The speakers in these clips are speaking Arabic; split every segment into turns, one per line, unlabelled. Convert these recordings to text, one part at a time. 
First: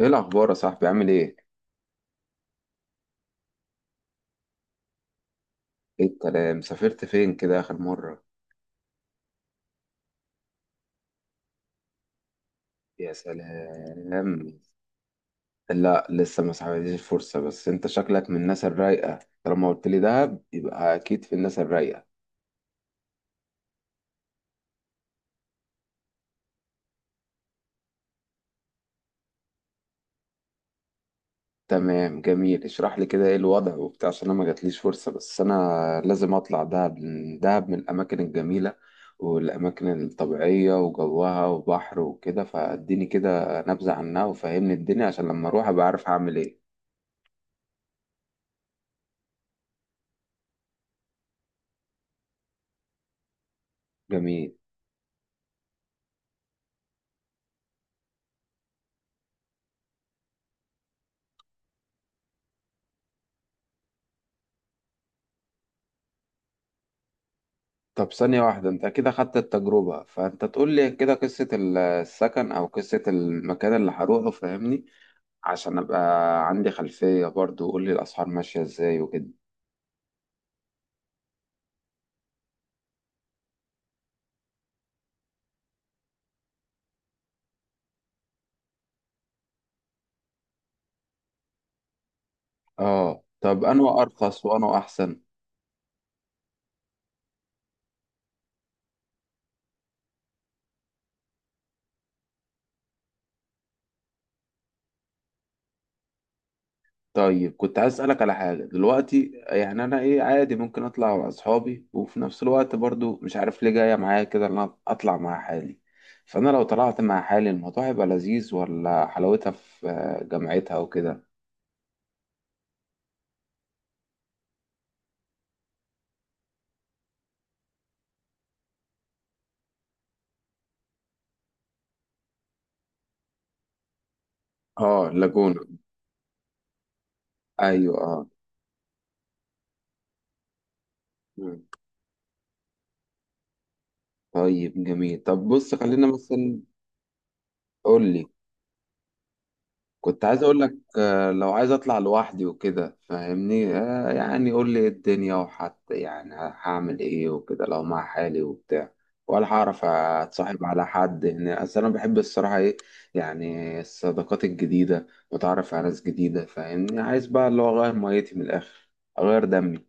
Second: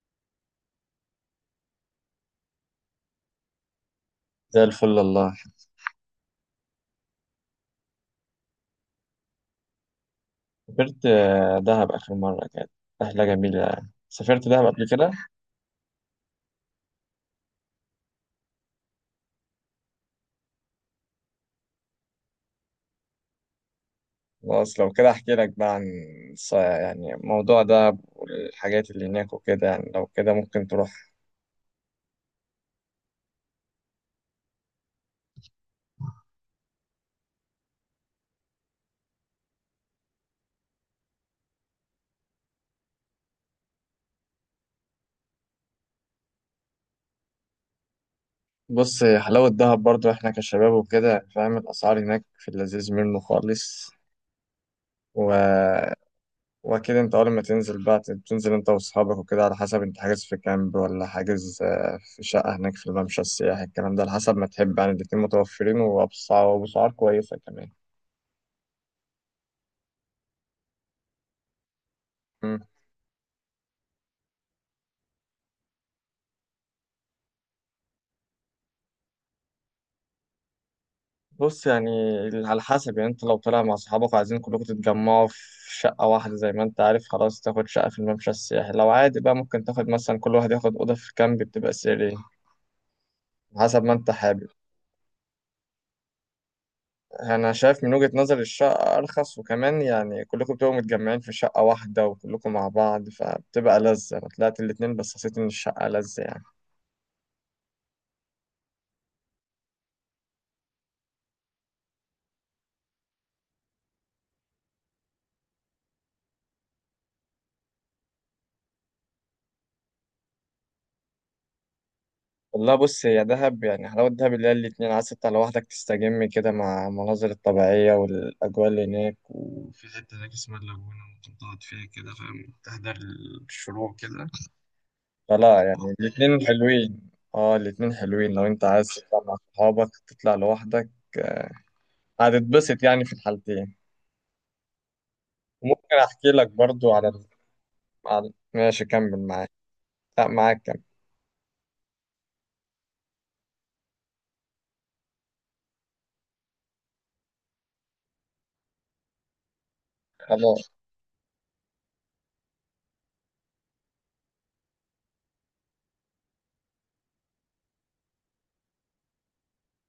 ايه الاخبار يا صاحبي، عامل ايه؟
زي الفل والله.
ايه الكلام، سافرت فين كده اخر مره؟
سافرت دهب آخر مرة، كانت
يا
رحلة جميلة يعني. سافرت
سلام.
دهب قبل كده.
لا، لسه ما سحبتليش الفرصه، بس انت شكلك من الناس الرايقه. طالما قلت لي دهب يبقى اكيد في الناس الرايقه.
خلاص لو كده أحكي لك بقى عن يعني موضوع دهب والحاجات اللي هناك وكده، يعني لو كده ممكن تروح.
تمام، جميل، اشرح لي كده ايه الوضع وبتاع، عشان انا ما جاتليش فرصه، بس انا لازم اطلع دهب لأن دهب من الاماكن الجميله والاماكن الطبيعيه وجوها وبحر وكده، فاديني كده نبذه عنها وفهمني الدنيا عشان لما اروح ابقى عارف هعمل ايه.
بص، هي حلاوة دهب برضو إحنا كشباب وكده، فاهم الأسعار هناك في اللذيذ منه خالص.
جميل.
و واكيد انت اول ما تنزل بقى بتنزل انت واصحابك وكده، على حسب انت حاجز في كامب ولا حاجز في شقة هناك في الممشى السياحي الكلام ده، على حسب ما تحب يعني، الاتنين متوفرين وبأسعار كويسة كمان.
طب ثانية واحدة، انت كده خدت التجربة، فانت تقول لي كده قصة السكن
مم.
او قصة المكان اللي هروحه، فاهمني؟ عشان ابقى عندي خلفية برضو، وقول لي الاسعار ماشية ازاي وكده.
بص يعني، على حسب يعني، انت لو طالع مع اصحابك وعايزين كلكم تتجمعوا في شقة واحدة، زي ما انت عارف، خلاص تاخد شقة في الممشى السياحي، لو عادي بقى ممكن تاخد مثلا كل واحد ياخد أوضة في كامب، بتبقى سرية.
اه، طب
على حسب ما
انا
انت
ارخص
حابب.
وانا احسن.
انا شايف من وجهة نظري الشقة ارخص، وكمان يعني كلكم بتبقوا متجمعين في شقة واحدة، وكلكم مع بعض، فبتبقى لذة. انا طلعت الاتنين بس حسيت ان الشقة لذة يعني.
طيب، كنت عايز اسألك على حاجة دلوقتي، يعني انا ايه عادي ممكن اطلع مع اصحابي، وفي نفس الوقت برضو مش عارف ليه جاية معايا كده ان انا اطلع مع حالي. فانا لو طلعت مع حالي الموضوع هيبقى لذيذ، ولا حلاوتها في جامعتها وكده؟
والله بص، هي دهب يعني، حلاوة دهب اللي هي الاتنين، عايز تطلع لوحدك تستجم كده مع المناظر الطبيعية والأجواء اللي هناك، وفي حتة هناك اسمها اللاجونة ممكن تقعد فيها كده فاهم، تحضر الشروق كده.
اه،
فلا
اللاجون.
يعني الاتنين حلوين. اه، الاتنين
ايوه، اه.
حلوين، لو انت عايز تطلع مع صحابك تطلع لوحدك
مم.
هتتبسط يعني في الحالتين.
طيب جميل، طب بص
ممكن
خلينا
احكي لك
مثلا.
برضو على
قول لي.
على ماشي كمل معاك.
كنت
لا،
عايز اقول
معاك
لك،
كمل.
لو عايز اطلع لوحدي وكده فاهمني، يعني قول لي إيه الدنيا، وحتى يعني هعمل ايه وكده لو مع حالي وبتاع، ولا هعرف اتصاحب
خلاص
على حد هنا؟ اصل انا بحب الصراحه، ايه يعني الصداقات الجديده واتعرف على ناس جديده، فاهمني. عايز بقى اللي هو اغير ميتي من الاخر، اغير دمي.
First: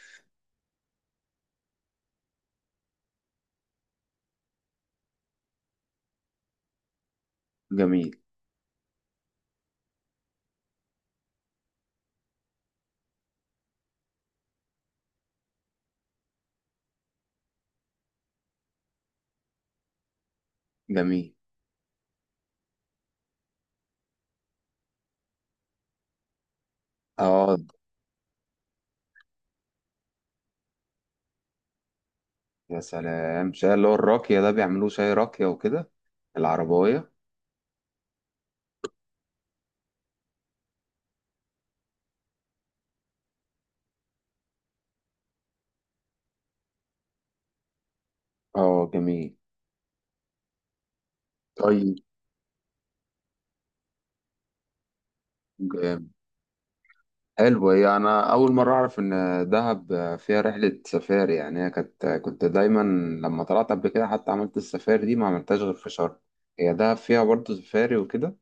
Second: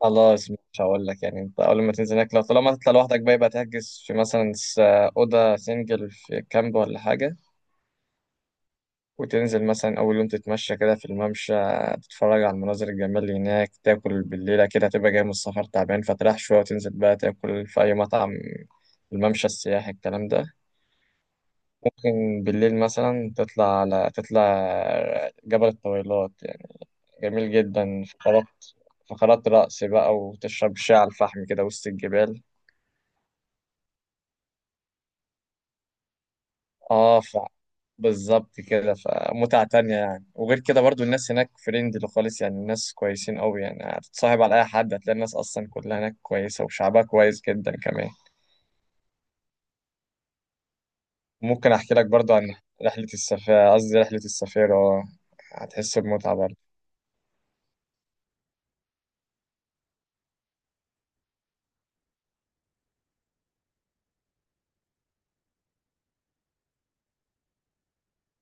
خلاص، مش هقول لك يعني، انت اول ما تنزل هناك، لو طالما تطلع لوحدك بقى، يبقى تحجز في مثلا اوضه سنجل في كامب ولا حاجه.
جميل.
وتنزل مثلا اول يوم تتمشى كده في الممشى، تتفرج على المناظر الجميله اللي هناك، تاكل بالليله كده، هتبقى جاي من السفر تعبان فتريح شويه، وتنزل بقى تاكل في اي مطعم الممشى السياحي الكلام ده.
جميل.
ممكن بالليل مثلا تطلع، على تطلع جبل الطويلات يعني. جميل
اه.
جدا. فقرات رقص بقى، وتشرب شاي على الفحم كده وسط الجبال.
يا سلام، شاي اللي هو الراكية ده، بيعملوه شاي راكية وكده، العرباية.
اه بالظبط كده. فمتعة تانية يعني، وغير كده برضو الناس هناك فريندلي خالص، يعني الناس كويسين قوي، يعني هتتصاحب على أي حد، هتلاقي الناس أصلا كلها هناك كويسة، وشعبها كويس جدا كمان.
اه، جميل.
ممكن أحكي
طيب
لك برضو عن رحلة السفارة، قصدي رحلة السفارة، هتحس
جامد.
بمتعة برضو.
حلو، هي انا اول مرة اعرف ان دهب فيها رحلة سفاري. يعني هي كانت، كنت دايما لما طلعت قبل كده حتى عملت السفاري دي، ما عملتهاش غير في شرم. هي دهب فيها برضه سفاري وكده؟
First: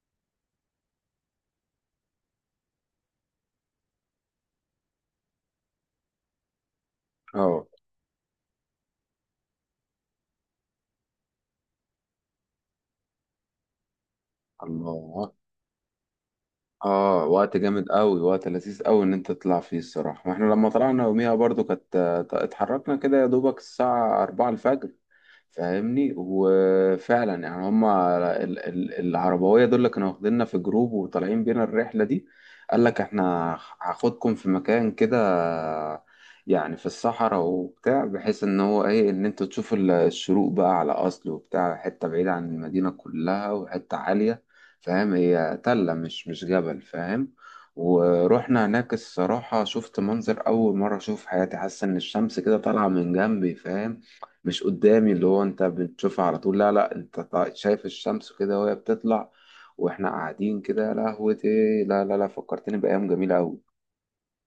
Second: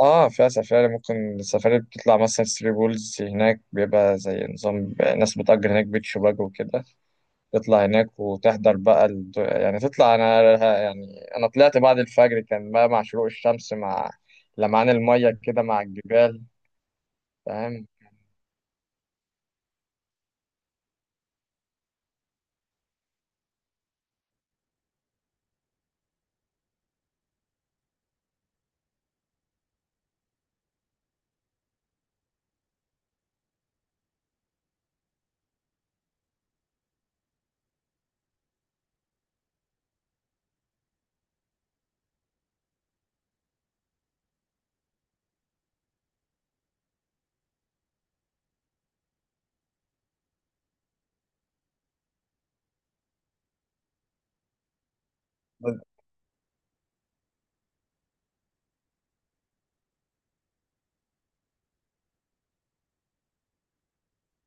اه فيها سفاري، ممكن السفاري بتطلع مثلا ثري بولز، هناك بيبقى زي نظام ناس بتأجر هناك بيت شباك وكده.
اه.
تطلع هناك وتحضر بقى يعني تطلع انا يعني انا طلعت بعد الفجر، كان بقى مع شروق الشمس، مع لمعان
الله.
المية كده مع الجبال،
اه، وقت
فاهم.
جامد قوي، وقت لذيذ قوي ان انت تطلع فيه الصراحة. واحنا لما طلعنا يوميها برضه كانت، اتحركنا كده يا دوبك الساعة 4 الفجر، فاهمني؟ وفعلا يعني هما العربوية دول اللي كانوا واخديننا في جروب وطالعين بينا الرحلة دي. قال لك احنا هاخدكم في مكان كده، يعني في الصحراء وبتاع، بحيث ان هو ايه، ان انتوا تشوفوا الشروق بقى، على اصل وبتاع حتة بعيدة عن المدينة كلها وحتة عالية، فاهم؟ هي تلة مش جبل، فاهم. ورحنا هناك الصراحة شفت منظر أول مرة أشوف في حياتي، حاسس إن الشمس كده طالعة من جنبي، فاهم. مش قدامي اللي هو انت بتشوفها على طول، لا لا، انت شايف الشمس كده وهي بتطلع، واحنا قاعدين كده يا لهوتي. لا لا لا، فكرتني بأيام جميلة أوي.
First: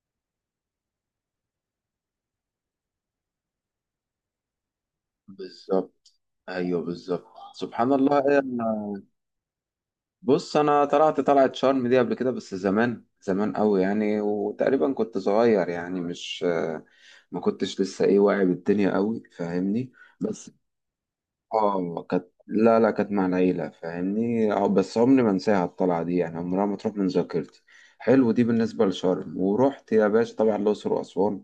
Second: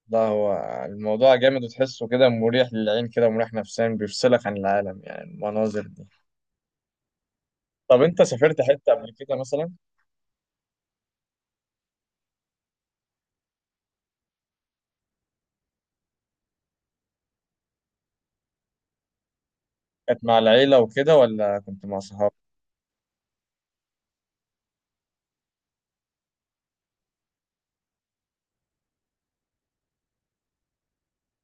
لا، هو الموضوع جامد، وتحسه كده مريح للعين، كده مريح نفسيا، بيفصلك عن العالم يعني المناظر دي.
بالظبط. ايوه بالظبط، سبحان
طب
الله،
انت سافرت حتة قبل كده مثلا؟
بص انا طلعت شرم دي قبل كده، بس زمان زمان قوي يعني، وتقريبا كنت صغير، يعني مش، ما كنتش لسه ايه واعي بالدنيا قوي، فاهمني.
كانت مع
بس.
العيلة وكده ولا كنت مع
اه، كانت،
صحابك؟
لا لا، كانت مع العيلة فاهمني، اه بس عمري ما انساها الطلعة دي، يعني عمرها ما تروح من ذاكرتي. حلو، دي بالنسبة لشرم، ورحت يا باشا طبعا الأقصر وأسوان.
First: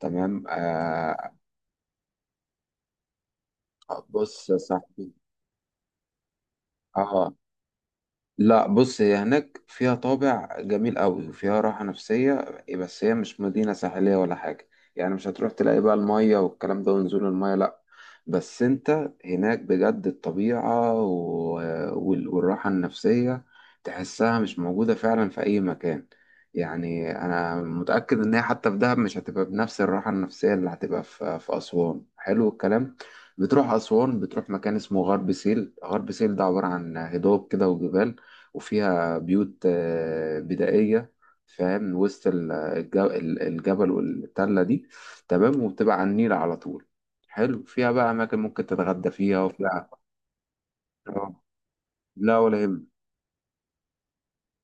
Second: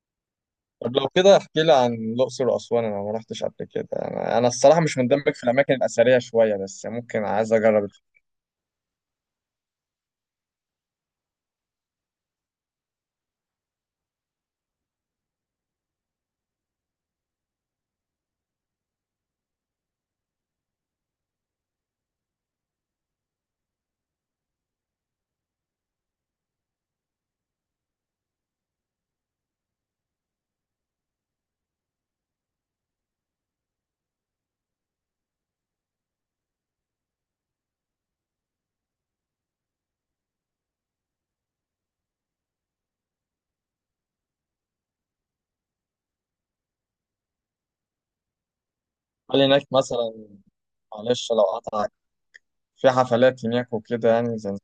تمام،
طب لو
آه.
كده احكي لي عن الأقصر وأسوان، انا ما رحتش قبل كده.
آه،
أنا
بص يا
الصراحة مش
صاحبي،
مندمج في الأماكن الأثرية شوية، بس ممكن
اه،
عايز اجرب.
لا بص هي هناك فيها طابع جميل قوي وفيها راحة نفسية، بس هي مش مدينة ساحلية ولا حاجة. يعني مش هتروح تلاقي بقى المية والكلام ده ونزول المية، لا. بس انت هناك بجد الطبيعة و... والراحة النفسية تحسها مش موجودة فعلا في أي مكان. يعني أنا متأكد إن هي حتى في دهب مش هتبقى بنفس الراحة النفسية اللي هتبقى في أسوان، حلو الكلام. بتروح أسوان، بتروح مكان اسمه غرب سهيل. غرب سهيل ده عبارة عن هضاب كده وجبال، وفيها بيوت بدائية، فاهم، وسط الجبل والتلة دي، تمام، وبتبقى على النيل على طول، حلو. فيها بقى أماكن ممكن تتغدى فيها
هل هناك
وفيها،
مثلا، معلش
آه،
لو قطعك،
لا ولا يهم،
في حفلات هناك وكده يعني؟ زي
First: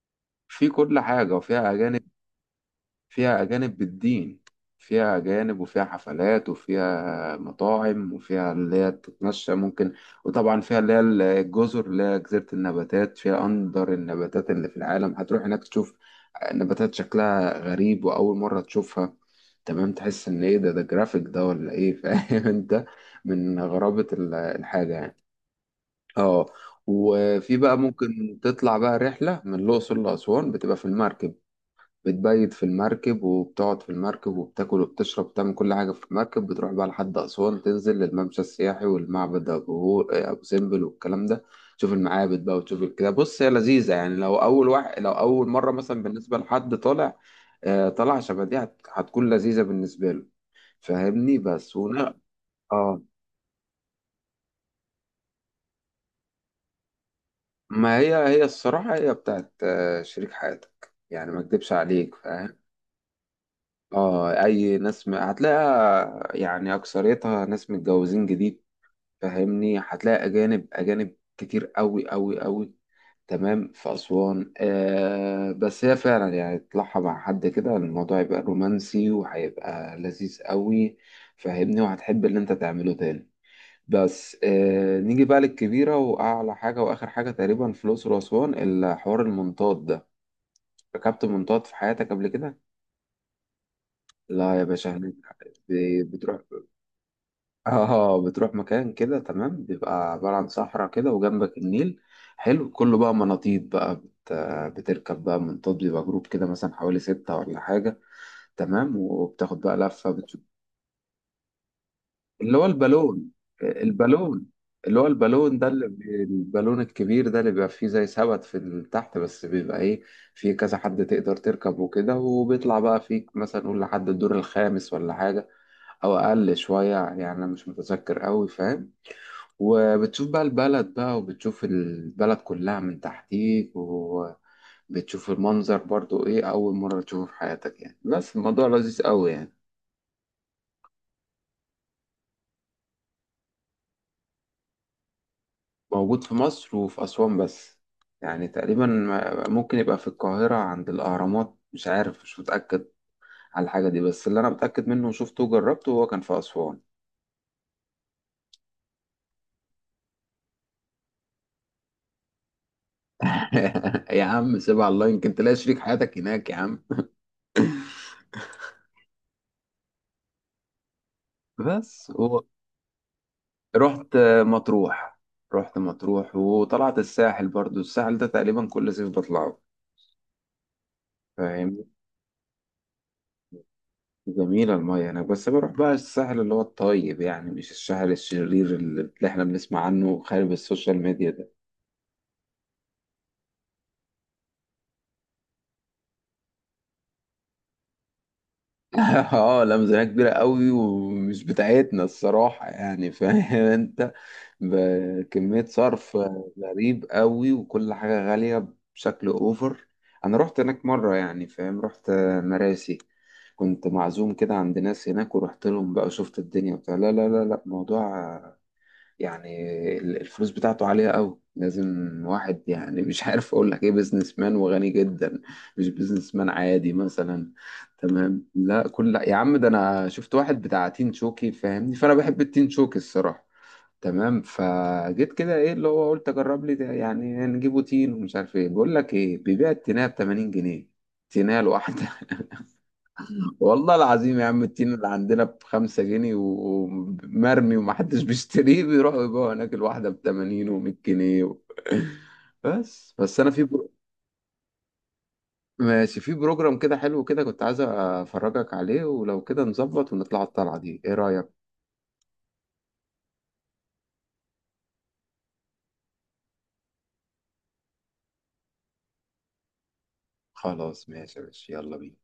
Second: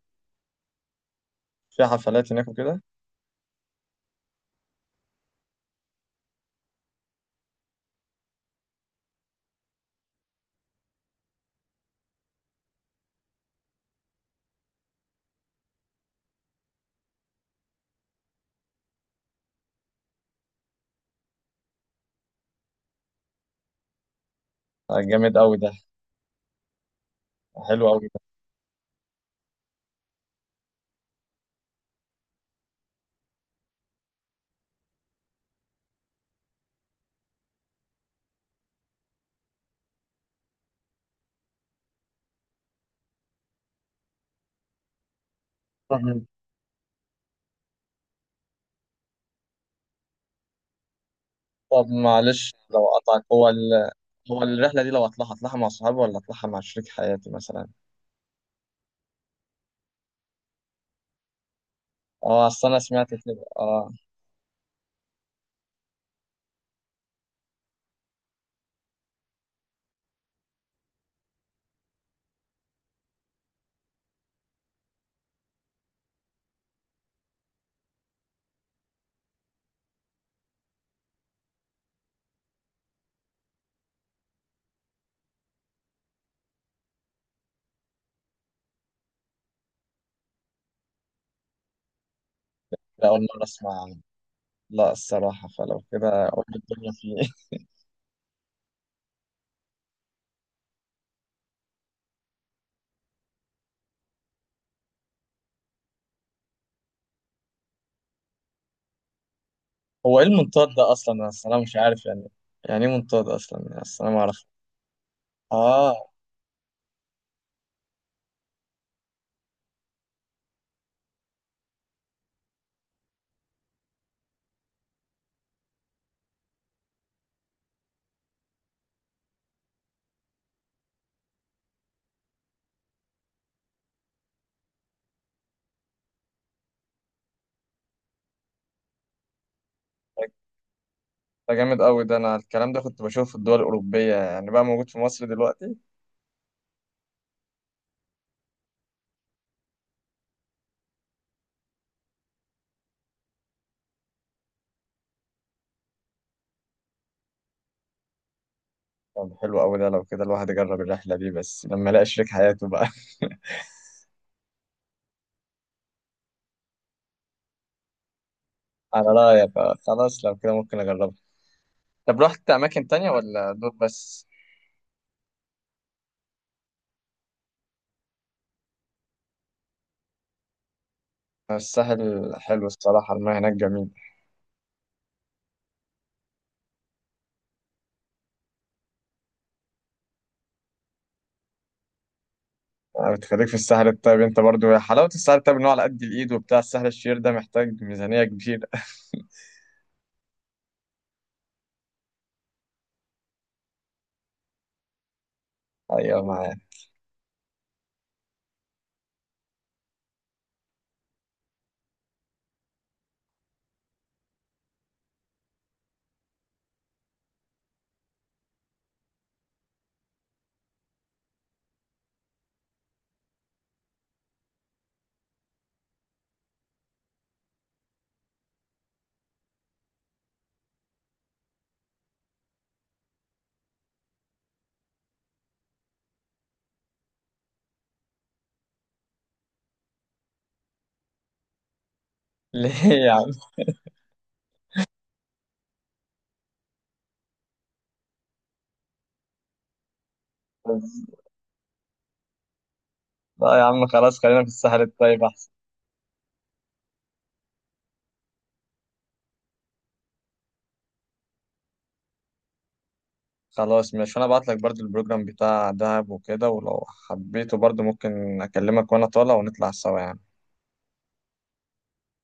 في كل حاجة، وفيها
في
أجانب.
حفلات هناك وكده؟
فيها أجانب بالدين، فيها أجانب وفيها حفلات وفيها مطاعم وفيها اللي هي تتمشى ممكن. وطبعا فيها اللي هي الجزر اللي هي جزيرة النباتات، فيها أندر النباتات اللي في العالم. هتروح هناك تشوف نباتات شكلها غريب وأول مرة تشوفها، تمام. تحس إن إيه ده، ده جرافيك ده ولا إيه؟ فاهم أنت من غرابة الحاجة
آه،
يعني.
جامد قوي ده.
اه، وفي بقى
حلو قوي ده.
ممكن تطلع بقى رحلة من الأقصر لأسوان بتبقى في المركب، بتبيت في المركب وبتقعد في المركب وبتاكل وبتشرب وبتعمل كل حاجة في المركب. بتروح بقى لحد أسوان، تنزل للممشى السياحي والمعبد أبو سمبل والكلام ده. تشوف المعابد بقى وتشوف كده، بص هي لذيذة يعني، لو أول واحد، لو أول مرة مثلا
مهم.
بالنسبة لحد طالع طالع شبه دي، هتكون لذيذة بالنسبة له فاهمني، بس
طب
ونا.
معلش لو
اه،
قطعك، هو هو الرحلة دي لو هطلعها مع صحابي ولا هطلعها مع شريك حياتي مثلا؟
ما هي هي الصراحة هي بتاعت شريك حياتك، يعني ما اكدبش عليك
اه
فاهم.
اصل انا سمعت كده، اه.
اه، اي ناس هتلاقيها يعني اكثريتها ناس متجوزين جديد، فاهمني. هتلاقي اجانب، اجانب كتير قوي قوي قوي، تمام، في اسوان، آه، بس هي فعلا يعني تطلعها مع حد كده الموضوع يبقى رومانسي وهيبقى لذيذ قوي، فاهمني، وهتحب اللي انت تعمله تاني. بس نيجي بقى للكبيرة واعلى حاجة واخر حاجة تقريبا في الاقصر واسوان، الحوار المنطاد ده. ركبت منطاد في حياتك قبل كده؟
لا، اول مرة اسمع عنه.
لا يا باشا،
لا
هناك
الصراحة، فلو كده
بتروح،
اقول الدنيا فيه ايه.
اه، بتروح مكان كده تمام، بيبقى عبارة عن صحراء كده وجنبك النيل، حلو، كله بقى مناطيد بقى بتركب بقى منطاد. بيبقى جروب كده مثلا حوالي ستة ولا حاجة، تمام، وبتاخد بقى لفة،
هو ايه
بتشوف،
المنطاد ده اصلا؟ انا الصراحة مش عارف يعني،
اللي هو
يعني ايه منطاد
البالون.
اصلا يعني؟ اصل انا ما
البالون،
اعرف.
اللي هو البالون ده، اللي
اه،
البالون الكبير ده، اللي بيبقى فيه زي سبت في تحت، بس بيبقى ايه، فيه كذا حد تقدر تركب وكده، وبيطلع بقى فيك مثلا نقول لحد الدور الخامس ولا حاجة، أو أقل شوية يعني، أنا مش متذكر أوي فاهم. وبتشوف بقى البلد بقى، وبتشوف البلد كلها من تحتيك، وبتشوف المنظر برضو ايه، أول مرة تشوفه في حياتك، يعني بس الموضوع لذيذ أوي يعني.
ده ده جامد قوي ده، انا الكلام ده كنت بشوفه في الدول الاوروبية، يعني بقى موجود في مصر دلوقتي.
موجود في مصر وفي أسوان بس. يعني تقريبا ممكن يبقى في القاهرة عند الأهرامات، مش عارف مش متأكد على الحاجة دي، بس اللي أنا متأكد منه وشفته وجربته هو كان في أسوان.
طب حلو أوي ده، لو كده الواحد يجرب الرحلة دي، بس لما يلاقي شريك حياته بقى.
يا عم سيبها على الله، يمكن تلاقي شريك حياتك هناك يا عم.
على رأيك، آه، خلاص لو كده ممكن أجربها.
بس
طب
هو،
رحت أماكن تانية ولا دول
رحت
بس؟
مطروح. رحت مطروح وطلعت الساحل برضو، الساحل ده تقريبا كل صيف بطلعه، فاهمني.
الساحل حلو الصراحة، المياه هناك جميل.
جميلة المية هناك، بس بروح بقى الساحل اللي هو الطيب، يعني مش الساحل الشرير اللي احنا بنسمع عنه خارج السوشيال ميديا ده.
آه، بتخليك في الساحل الطيب أنت برضو، يا حلاوة الساحل الطيب إن هو على قد الإيد وبتاع، الساحل الشرير ده محتاج ميزانية كبيرة.
اه، لا ميزانية كبيرة قوي ومش بتاعتنا الصراحة، يعني فاهم انت، بكمية صرف
أيوة معايا.
غريب قوي، وكل حاجة غالية بشكل اوفر. انا رحت هناك مرة، يعني فاهم، رحت مراسي، كنت معزوم كده عند ناس هناك، ورحت لهم بقى وشفت الدنيا بتاع، لا لا لا لا، موضوع يعني الفلوس بتاعته عالية قوي، لازم واحد يعني، مش عارف اقول لك ايه، بيزنس مان وغني جدا، مش بيزنس مان عادي مثلا، تمام. لا كل، لا يا عم، ده انا شفت واحد بتاع تين شوكي فاهمني، فانا بحب التين شوكي الصراحة، تمام. فجيت كده ايه، اللي هو قلت اجرب لي ده، يعني نجيبه تين ومش عارف ايه، بقول لك ايه، بيبيع التينه ب 80 جنيه، تينه لوحده.
ليه يا عم؟
والله العظيم يا عم التين اللي عندنا ب5 جنيه ومرمي ومحدش بيشتريه، بيروحوا يبيعوا هناك الواحدة بتمانين ومية جنيه و... بس
لا يا عم خلاص، خلينا في الساحل الطيب أحسن.
ماشي، في بروجرام كده حلو كده كنت عايز أفرجك عليه، ولو كده نظبط ونطلع الطلعة دي، إيه رأيك؟
خلاص ماشي، وأنا أبعت لك برضو البروجرام بتاع دهب وكده، ولو حبيته برضو ممكن أكلمك وأنا طالع ونطلع سوا يعني.
خلاص ماشي يا باشا، يلا بينا.